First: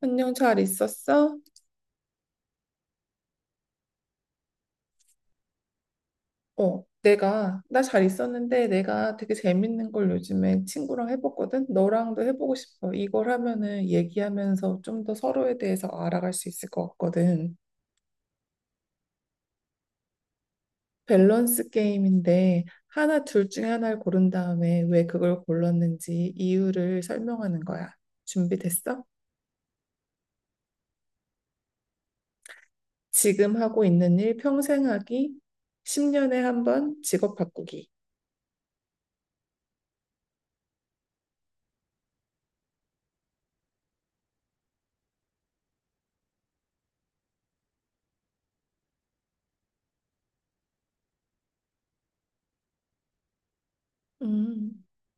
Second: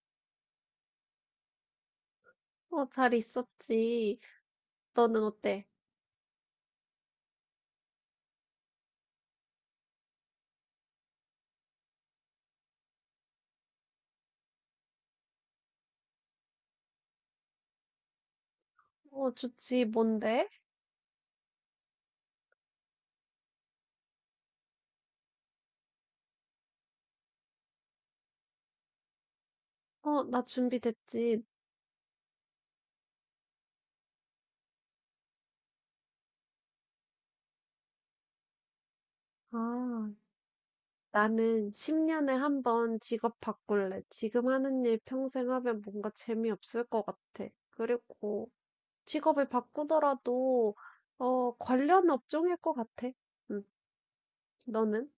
안녕, 잘 있었어? 어, 잘 있었지. 너는 어때? 나 잘 있었는데 내가 되게 재밌는 걸 요즘에 친구랑 해봤거든? 너랑도 해보고 싶어. 이걸 하면은 얘기하면서 좀 더 서로에 대해서 알아갈 수 있을 것 같거든. 어, 좋지. 뭔데? 밸런스 게임인데 하나, 둘 중에 하나를 고른 다음에 왜 그걸 골랐는지 이유를 설명하는 거야. 준비됐어? 어, 나 준비됐지. 지금 하고 있는 일 평생 하기, 10년에 한 번 직업 바꾸기. 아, 나는 10년에 한 번 직업 바꿀래. 지금 하는 일 평생 하면 뭔가 재미없을 것 같아. 그리고 직업을 바꾸더라도, 관련 업종일 것 같아. 응, 음. 너는?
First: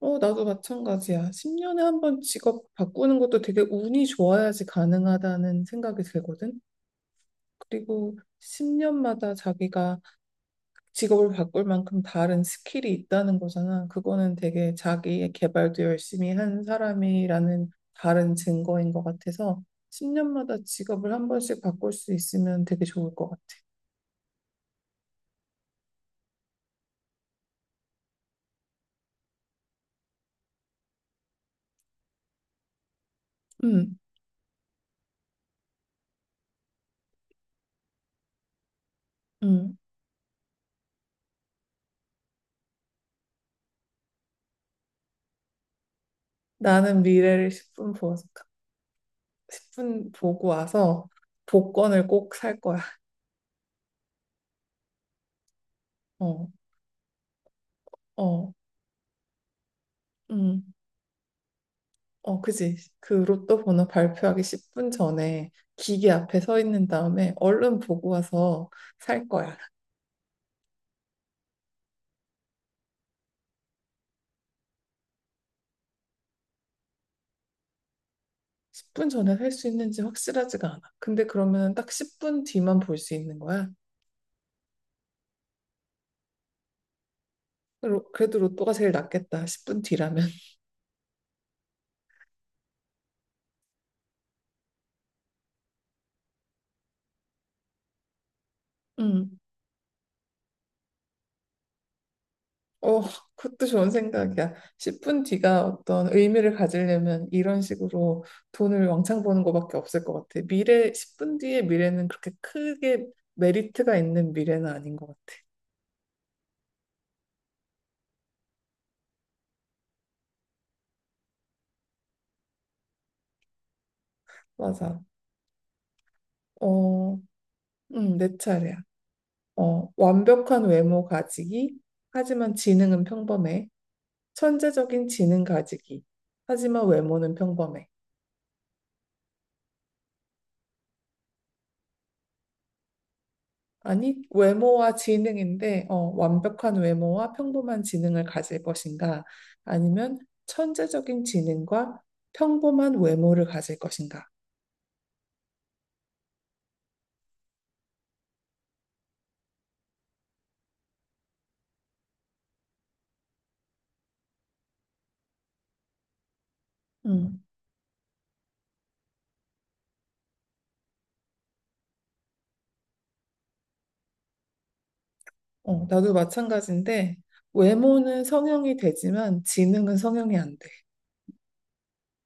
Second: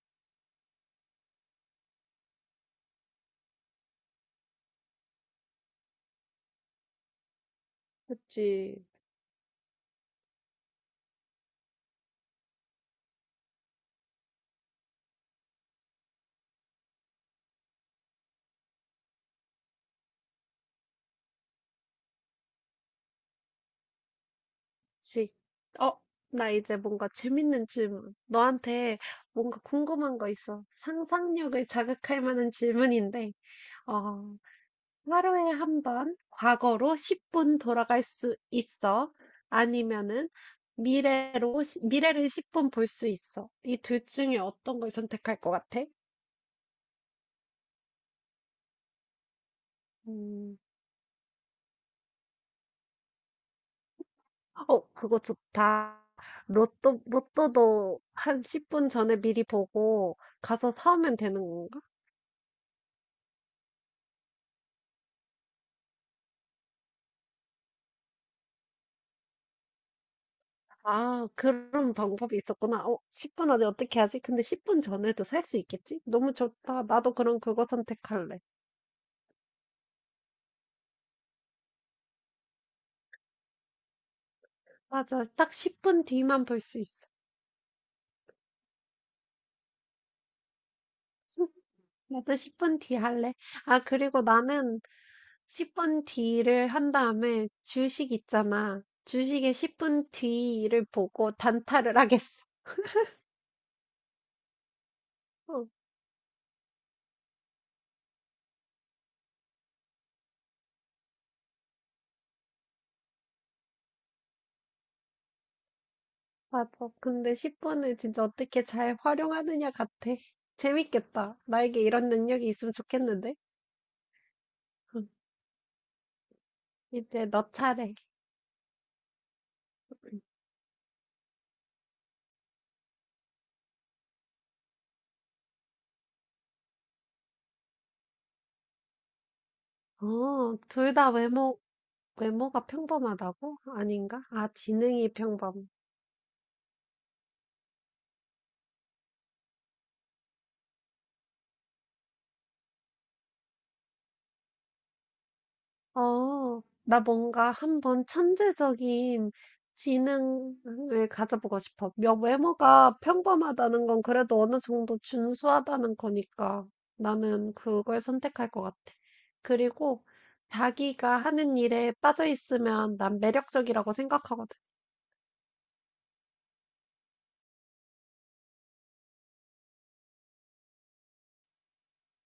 어, 나도 마찬가지야. 10년에 한 번 직업 바꾸는 것도 되게 운이 좋아야지 가능하다는 생각이 들거든. 그리고 그치. 10년마다 자기가 직업을 바꿀 만큼 다른 스킬이 있다는 거잖아. 그거는 되게 자기의 개발도 열심히 한 사람이라는 다른 증거인 것 같아서 10년마다 직업을 한 번씩 바꿀 수 있으면 되게 좋을 것 같아. 지. 어, 나 이제 뭔가 재밌는 질문. 너한테 뭔가 궁금한 거 있어. 상상력을 자극할 만한 질문인데. 음, 어, 하루에 한 번 과거로 10분 돌아갈 수 있어. 음. 아니면은 미래로 시 미래를 10분 볼 수 있어. 이 둘 중에 어떤 걸 선택할 것 같아? 나는 미래를 10분 보고 음. 와서 복권을 꼭 살 거야. 어 그거 좋다. 어. 로또도 한 어. 10분 전에 미리 보고 가서 음, 사오면 되는 건가? 어, 그지. 그 로또 번호 발표하기 10분 전에 기계 앞에 서 있는 다음에 얼른 보고 와서 살 거야. 아 그런 방법이 있었구나. 어 10분 안에 어떻게 하지? 근데 10분 전에도 살 수 있겠지? 너무 좋다. 나도 그럼 그거 선택할래. 10분 전에 살 수 있는지 확실하지가 않아. 근데 그러면 딱 10분 뒤만 볼 수 있는 거야. 맞아. 딱 10분 뒤만 볼 수 있어. 그래도 로또가 제일 낫겠다. 10분 뒤라면. 나도 10분 뒤 할래. 아, 그리고 나는 10분 뒤를 한 다음에 주식 있잖아. 음, 주식의 10분 뒤를 보고 단타를 하겠어. 어, 그것도 좋은 생각이야. 10분 뒤가 어, 어떤 의미를 가지려면 이런 식으로 돈을 왕창 버는 것밖에 없을 것 같아. 미래, 10분 뒤의 미래는 그렇게 크게 메리트가 있는 미래는 아닌 것 같아. 맞아. 근데 10분을 진짜 어떻게 잘 활용하느냐 같아. 재밌겠다. 나에게 이런 능력이 있으면 좋겠는데? 맞아. 응, 어, 이제 너 차례. 내 차례야. 어, 완벽한 외모 가지기, 하지만 지능은 평범해. 천재적인 지능 가지기, 하지만 외모는 평범해. 어, 둘 다 외모가 평범하다고? 아니, 아닌가? 아, 외모와 지능이 평범. 지능인데, 어, 완벽한 외모와 평범한 지능을 가질 것인가? 아니면 천재적인 지능과 평범한 외모를 가질 것인가? 어, 나 뭔가 한번 천재적인 지능을 가져보고 싶어. 외모가 평범하다는 건 그래도 어느 정도 준수하다는 거니까 음, 나는 그걸 선택할 것 같아. 그리고 자기가 하는 일에 빠져 있으면 난 매력적이라고 생각하거든. 어, 나도 마찬가지인데, 외모는 성형이 되지만 지능은 성형이 안 돼.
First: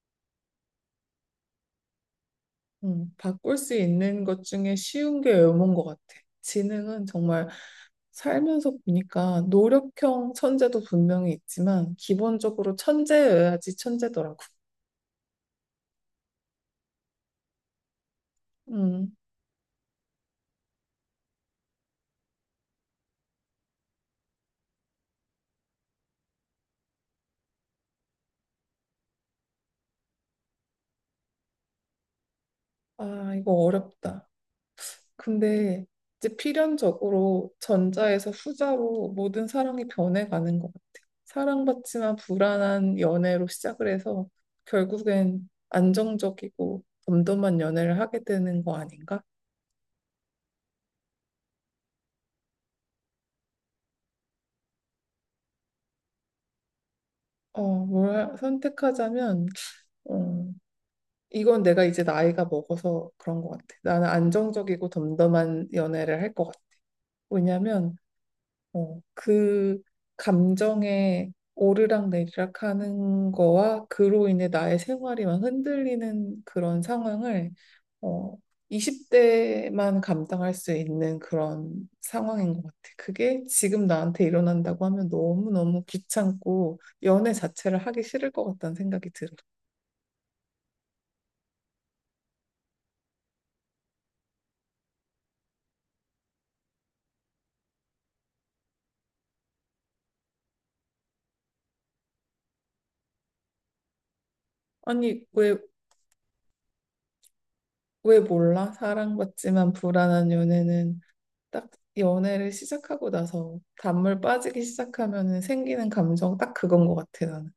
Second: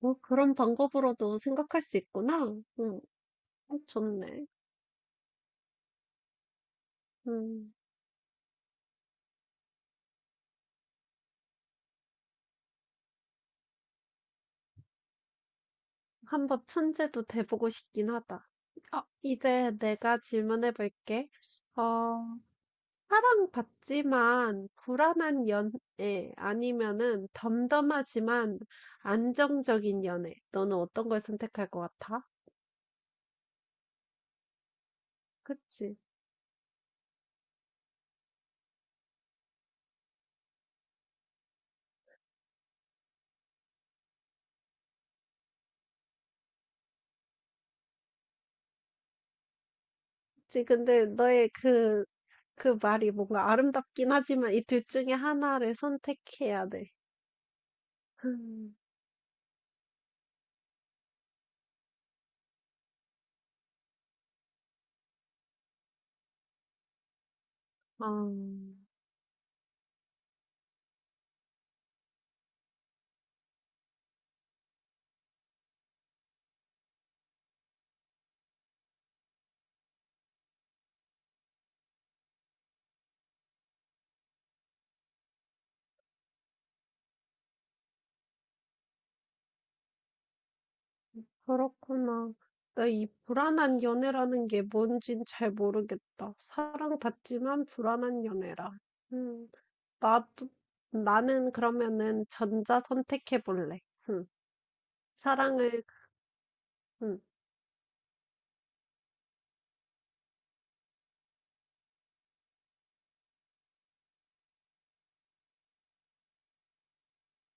뭐 그런 방법으로도 생각할 수 있구나. 음, 바꿀 수 있는 것 좋네. 중에 쉬운 게 외모인 것 같아. 지능은 정말 음, 살면서 보니까 노력형 천재도 분명히 있지만 기본적으로 천재여야지 천재더라고. 한번 천재도 돼보고 싶긴 하다. 어, 음, 이제 내가 질문해 볼게. 어, 사랑받지만 불안한 연애 아니면은 덤덤하지만 안정적인 연애. 너는 어떤 걸 선택할 것 같아? 아, 이거 어렵다. 근데 그치? 이제 필연적으로 전자에서 후자로 모든 사랑이 변해가는 것 같아. 사랑받지만 불안한 연애로 시작을 해서 결국엔 안정적이고 덤덤한 연애를 하게 되는 거 아닌가? 그치? 근데 너의 그 말이 뭔가 아름답긴 하지만 이 둘 중에 하나를 선택해야 돼. 어, 뭘 음, 선택하자면, 어, 이건 내가 이제 나이가 먹어서 그런 것 같아. 나는 안정적이고 덤덤한 연애를 할 것 같아. 왜냐면, 아, 어, 그 감정에 오르락 내리락 하는 거와 그로 인해 나의 생활이 막 흔들리는 그런 상황을 어, 20대만 감당할 수 있는 그런 상황인 것 같아. 그게 지금 나한테 일어난다고 하면 너무너무 귀찮고 연애 자체를 하기 싫을 것 같다는 생각이 들어. 그렇구나. 나 이 불안한 연애라는 게 뭔진 잘 모르겠다. 사랑받지만 불안한 연애라. 음. 나도, 나는 그러면은 전자 선택해 볼래. 응. 아니, 왜, 사랑을, 응. 왜 몰라? 사랑받지만 불안한 연애는 딱 연애를 시작하고 나서 단물 빠지기 시작하면 생기는 감정 딱 그건 것 같아 나는.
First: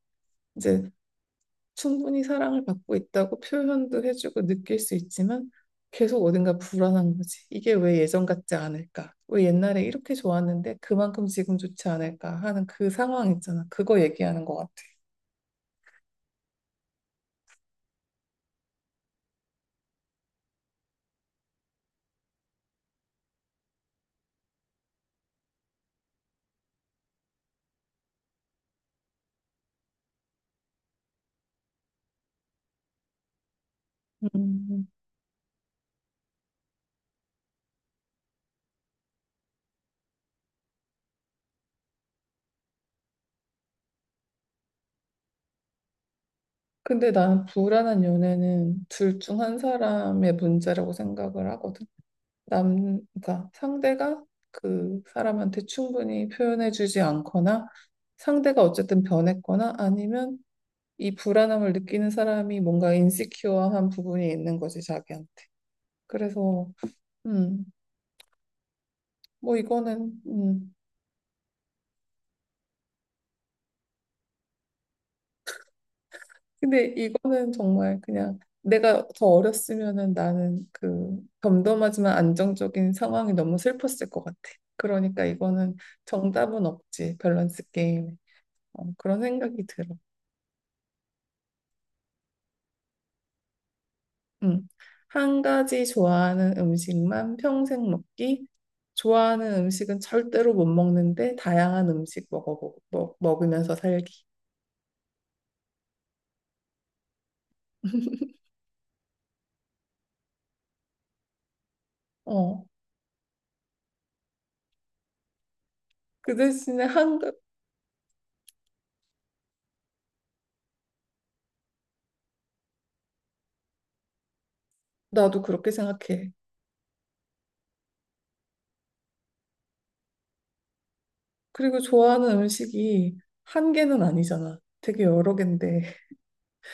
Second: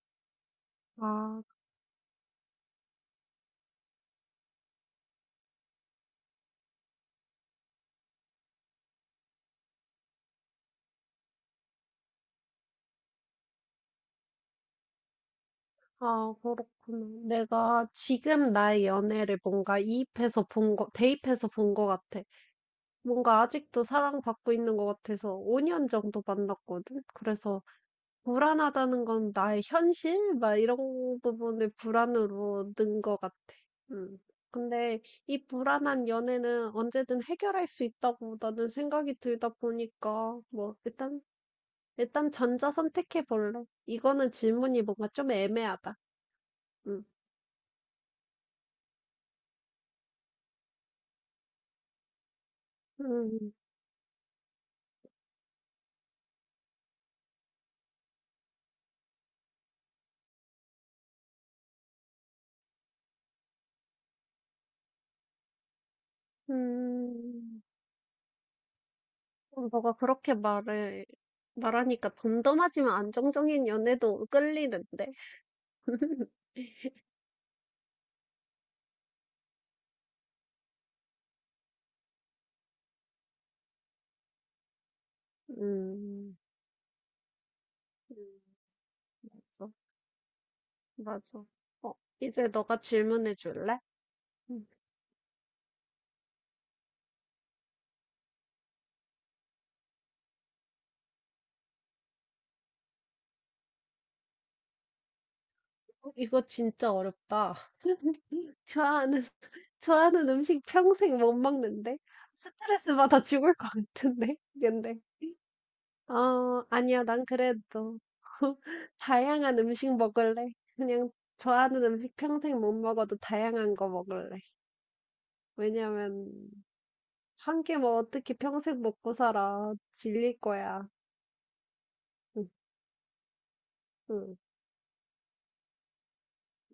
이제 아, 충분히 사랑을 받고 있다고 표현도 해주고 느낄 수 있지만 계속 어딘가 불안한 거지. 이게 왜 예전 같지 않을까? 왜 옛날에 이렇게 좋았는데 그만큼 지금 좋지 않을까 하는 그 상황 있잖아. 그거 얘기하는 것 같아. 아, 그렇구나. 내가 지금 나의 연애를 뭔가 이입해서 본 거, 대입해서 본 거 같아. 뭔가 아직도 사랑받고 있는 거 같아서 5년 정도 만났거든. 그래서 불안하다는 건 나의 현실 막 이런 부분을 불안으로 는 것 같아. 음. 음. 근데 이 불안한 연애는 언제든 해결할 수 있다고 나는 생각이 들다 보니까 뭐 일단 전자 선택해 볼래. 이거는 질문이 뭔가 좀 애매하다. 음. 근데 나는 불안한 연애는 둘 중 한 사람의 문제라고 생각을 하거든. 남, 그러니까 음. 상대가 그 사람한테 충분히 표현해주지 않거나 상대가 어쨌든 변했거나 아니면 이 불안함을 느끼는 사람이 뭔가 인시큐어한 부분이 있는 거지, 자기한테. 그래서, 음. 음, 뭐 어, 너가 이거는, 그렇게 말해 말하니까 덤덤하지만 안정적인 연애도 끌리는데. 근데 이거는 정말 그냥 내가 더 어렸으면은 나는 그 덤덤하지만 안정적인 상황이 너무 슬펐을 것 같아. 그러니까 이거는 음. 정답은 없지, 밸런스 게임에. 음. 어, 그런 생각이 맞아. 들어. 맞아. 어, 이제 너가 질문해 줄래? 음, 한 가지 좋아하는 음식만 평생 먹기. 좋아하는 음식은 절대로 못 먹는데 다양한 음식 먹으면서 살기. 응. 어, 이거 진짜 어렵다. 좋아하는, 좋아하는 음식 평생 못 먹는데? 어. 스트레스 받아 죽을 것 같은데? 근데, 그 대신에 아니야, 난 그래도. 다양한 음식 먹을래. 그냥 좋아하는 음식 평생 못 먹어도 다양한 거 먹을래. 나도 그렇게 생각해. 왜냐면, 한 개 뭐 어떻게 평생 먹고 살아. 질릴 거야. 그리고 좋아하는 응, 음식이 한 개는 응. 아니잖아. 되게 여러 개인데.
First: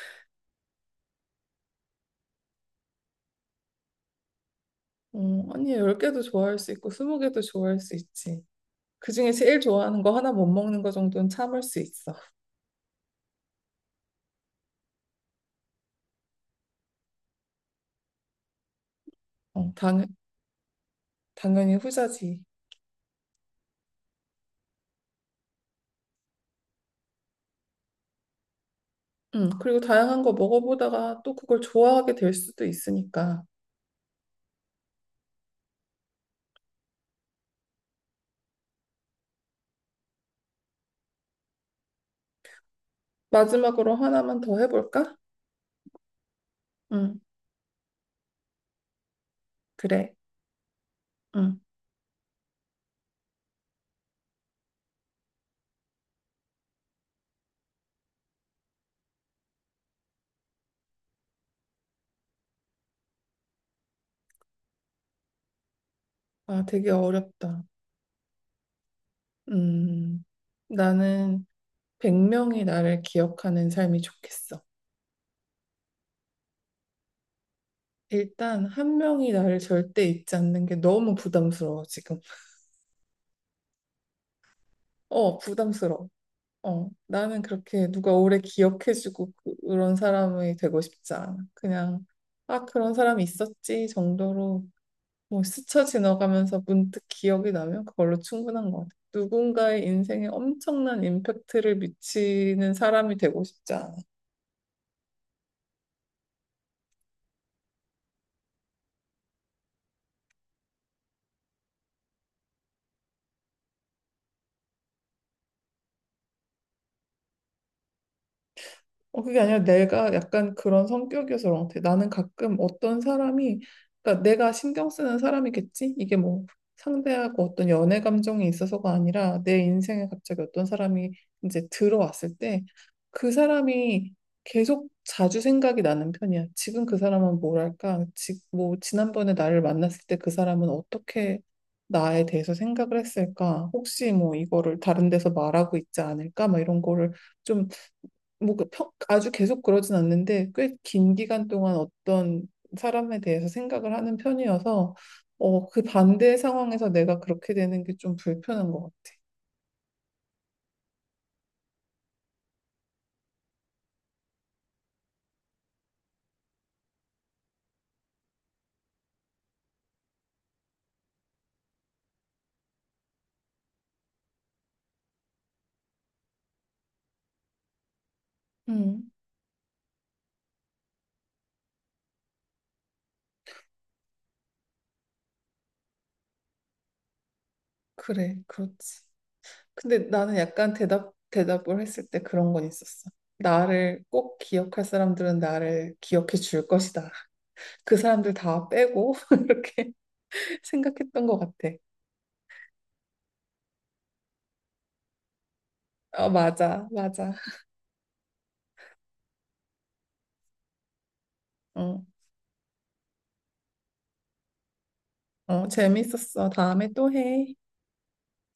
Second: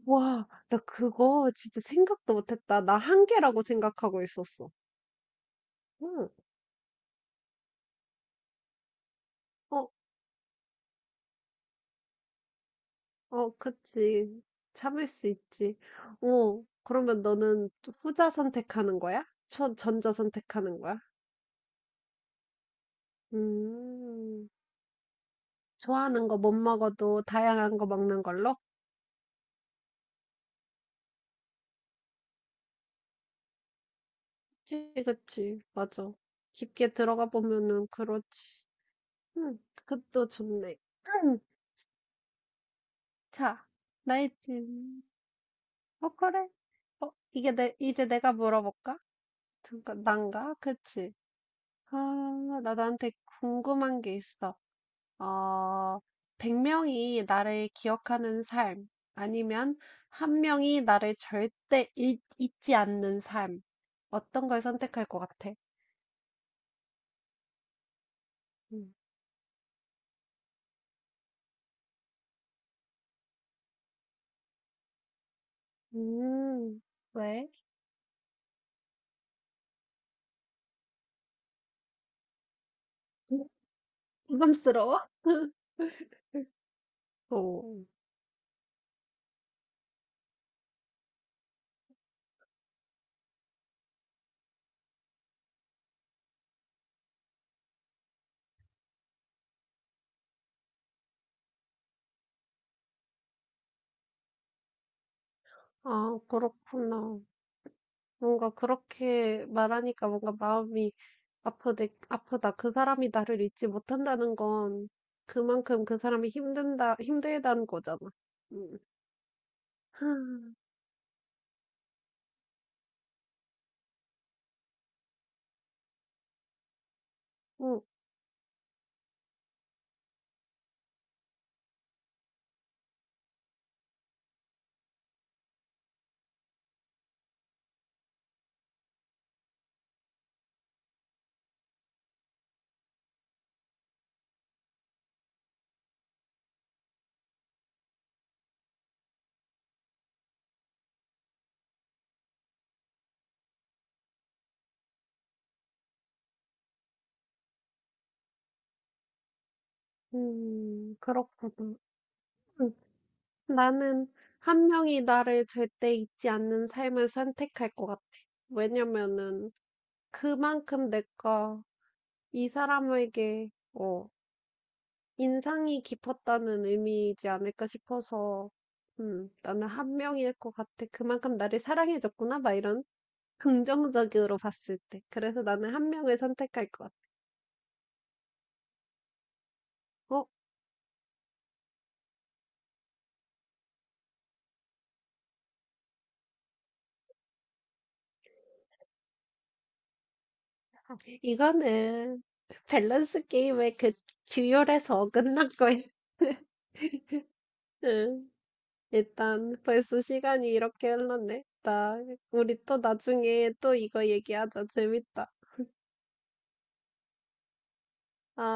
와. 나 그거 진짜 생각도 못 했다. 나 한계라고 생각하고 있었어. 어, 아니 10개도 응. 좋아할 수 있고 20개도 좋아할 수 있지. 그중에 제일 어 좋아하는 거 하나 못 먹는 거 정도는 참을 수 있어. 어 그치. 참을 수 있지. 어 그러면 너는 또 후자 선택하는 거야? 어, 전 전자 선택하는 거야? 당연히 후자지. 음. 좋아하는 거 못 먹어도 다양한 거 먹는 걸로? 그리고 다양한 거 먹어보다가 또 그걸 좋아하게 될 수도 있으니까. 그치, 그치. 맞아. 깊게 들어가 보면은 그렇지. 응 그것도 좋네. 응, 자 마지막으로 나의 하나만 더 질 해볼까? 어 그래. 어 응, 이게 내 이제 내가 물어볼까? 잠깐 그래. 난가? 그치. 응 아, 나 나한테 궁금한 게 있어. 어, 100명이 나를 기억하는 삶, 아니면 한 명이 나를 절대 잊지 않는 삶. 어떤 걸 선택할 것 같아? 아, 되게 어렵다. 음, 음, 나는 100명이 나를 기억하는 삶이 좋겠어. 음, 왜? 일단 한 명이 나를 절대 잊지 않는 게 너무 부담스러워, 지금. 부담스러워? 어, 부담스러워. 어, 나는 오, 그렇게 누가 오래 기억해주고 그런 사람이 되고 싶지 않아. 그냥, 아, 그런 사람이 있었지 정도로 뭐 스쳐 지나가면서 문득 기억이 나면 그걸로 충분한 것 같아요. 누군가의 인생에 엄청난 임팩트를 미치는 사람이 되고 싶지 않아요. 아, 그렇구나. 뭔가 그렇게 말하니까 뭔가 마음이 아프네 아프다. 그 사람이 나를 잊지 못한다는 건 그만큼 그 사람이 힘들다는 거잖아. 음, 어, 그게 아니라 내가 약간 음, 그런 성격이어서 그런 것 같아. 나는 가끔 어떤 사람이, 그러니까 내가 신경 쓰는 사람이겠지? 이게 뭐 상대하고 어떤 연애 감정이 있어서가 아니라 내 인생에 갑자기 어떤 사람이 이제 들어왔을 때 그 사람이 계속 자주 생각이 나는 편이야. 지금 그 사람은 뭐랄까? 뭐 지난번에 나를 만났을 때 그 사람은 어떻게 나에 대해서 생각을 했을까? 혹시 뭐 이거를 다른 데서 말하고 있지 않을까? 막 이런 거를 좀 뭐 아주 계속 그러진 않는데 꽤 긴 기간 동안 어떤 사람에 대해서 생각을 하는 편이어서 어, 그 반대 상황에서 내가 그렇게 되는 게 좀 불편한 것 같아. 그렇구나. 음, 나는 한 명이 나를 절대 잊지 않는 삶을 선택할 것 같아. 왜냐면은 그만큼 내가 이 사람에게 인상이 깊었다는 의미이지 않을까 싶어서, 음, 나는 한 명일 것 같아. 그만큼 나를 사랑해줬구나, 막 이런 긍정적으로 봤을 때. 그래서 나는 한 명을 선택할 것 같아. 그래, 그렇지. 근데 어, 나는 약간 대답을 했을 때 그런 건 있었어. 나를 꼭 기억할 사람들은 나를 기억해 줄 것이다. 그 사람들 다 빼고 이렇게 생각했던 것 같아. 이거는 밸런스 게임의 그 규율에서 어긋난 거야. 어, 맞아, 맞아. 응, 일단 벌써 시간이 이렇게 흘렀네. 나, 어, 우리 또 나중에 또 이거 얘기하자. 재밌다. 어, 재밌었어. 다음에 또 해. 아.